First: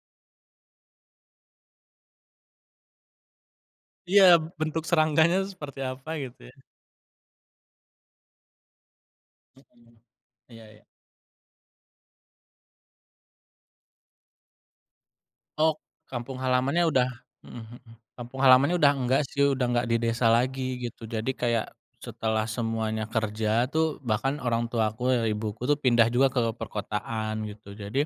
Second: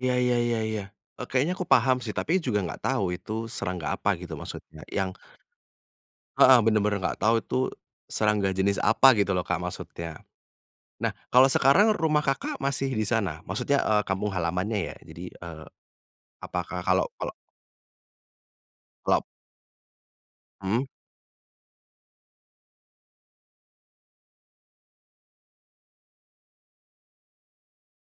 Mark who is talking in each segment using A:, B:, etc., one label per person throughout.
A: Iya iya iya iya. Eee, kayaknya aku paham sih, tapi juga nggak tahu, itu serangga apa
B: Iya,
A: gitu, maksudnya
B: bentuk
A: yang
B: serangganya seperti apa gitu ya?
A: heeh, bener-bener nggak tahu itu serangga jenis apa gitu loh Kak
B: Hmm,
A: maksudnya.
B: iya iya.
A: Nah, kalau sekarang rumah Kakak masih di sana? Maksudnya, eee, kampung halamannya ya, jadi, eee,
B: Oh, kampung
A: apakah
B: halamannya
A: kalau
B: udah
A: kalau
B: mhm mhm. Kampung halamannya udah nggak
A: Klop?
B: sih, udah nggak di desa lagi,
A: Mhm.
B: gitu. Jadi kayak, setelah semuanya kerja tuh, bahkan orang tua aku ya, ibuku tuh pindah juga ke perkotaan gitu. Jadi,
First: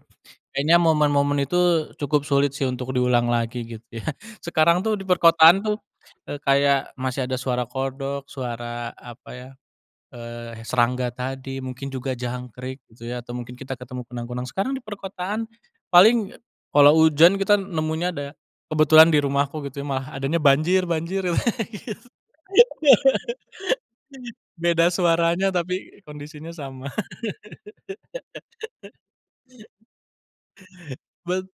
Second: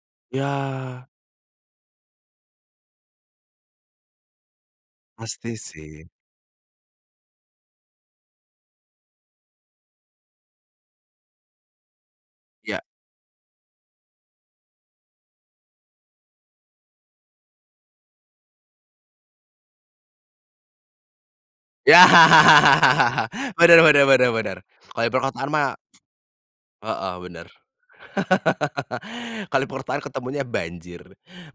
B: kayaknya
A: Yah.
B: momen-momen itu cukup sulit sih untuk diulang lagi gitu ya. Sekarang tuh, di
A: Pasti
B: perkotaan tuh,
A: sih.
B: eee, kayak masih ada suara kodok, suara apa ya, eee, he serangga tadi, mungkin juga
A: Iya.
B: jangkrik gitu ya, atau mungkin kita ketemu kunang-kunang. Sekarang di perkotaan, paling ya kalo hujan, kita nemunya ada kebetulan di rumahku gitu ya, malah adanya banjir-banjir.
A: Ya. Bener bener bener bener,
B: Beda
A: kalo di perkotaan
B: suaranya,
A: mah
B: tapi kondisinya sama.
A: heeh, bener. kalo perkotaan, ketemunya banjir.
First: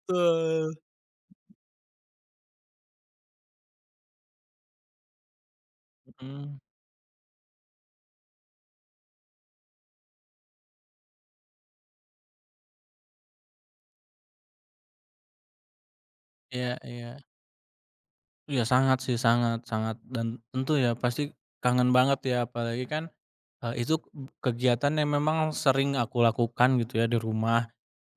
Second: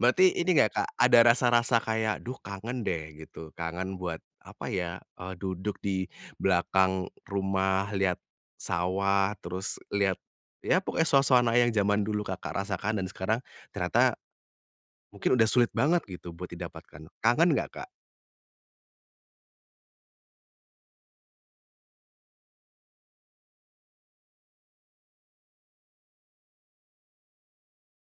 A: Berarti ini nggak Kak, ada rasa-rasa kayak, duh kangen deh gitu? Kangen buat apa ya, eee, duduk di
B: Hmm.
A: belakang rumah, lihat sawah, terus lihat, ya pokoknya suasana yang zaman dulu Kakak rasakan dan sekarang ternyata mungkin udah sulit banget gitu buat
B: Iya
A: didapatkan.
B: iya.
A: Kangen nggak Kak?
B: Iya, sangat sih, sangat sangat. Dan tentu ya, pasti kangen banget ya, apalagi kan, eee, itu kegiatan yang memang sering aku lakukan gitu ya, di rumah.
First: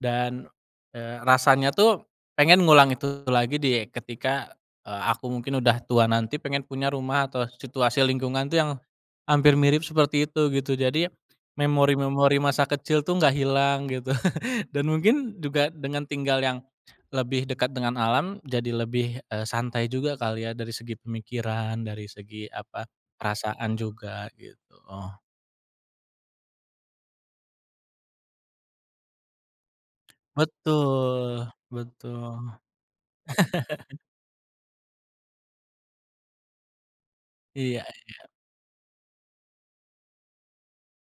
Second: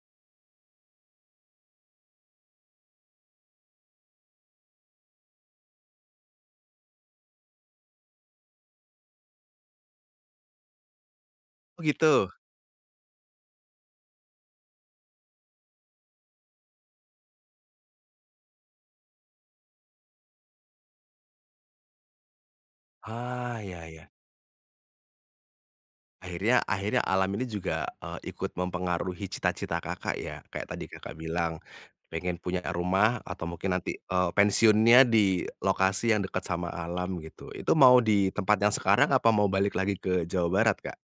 B: Dan, eee, rasanya tuh pengen ngulang itu lagi di ketika, eee aku mungkin udah tua, nanti pengen punya rumah atau situasi lingkungan tuh yang hampir mirip seperti itu gitu. Jadi
A: Oh gitu?
B: memori-memori masa kecil tuh gak hilang gitu. Dan mungkin juga, dengan tinggal yang lebih dekat dengan alam, jadi lebih, eee, santai juga kali ya dari segi pemikiran, dari segi apa,
A: Ah,
B: perasaan
A: iya iya.
B: juga gitu.
A: Akhirnya akhirnya alam ini juga, eee, ikut mempengaruhi cita-cita Kakak ya. Kayak tadi Kakak
B: Betul,
A: bilang,
B: betul.
A: pengen punya, eee, rumah atau mungkin nanti, eee, pensiunnya di lokasi yang dekat sama alam gitu. Itu
B: Iya
A: mau
B: iya.
A: di tempat yang sekarang, apa mau balik lagi ke Jawa Barat Kak?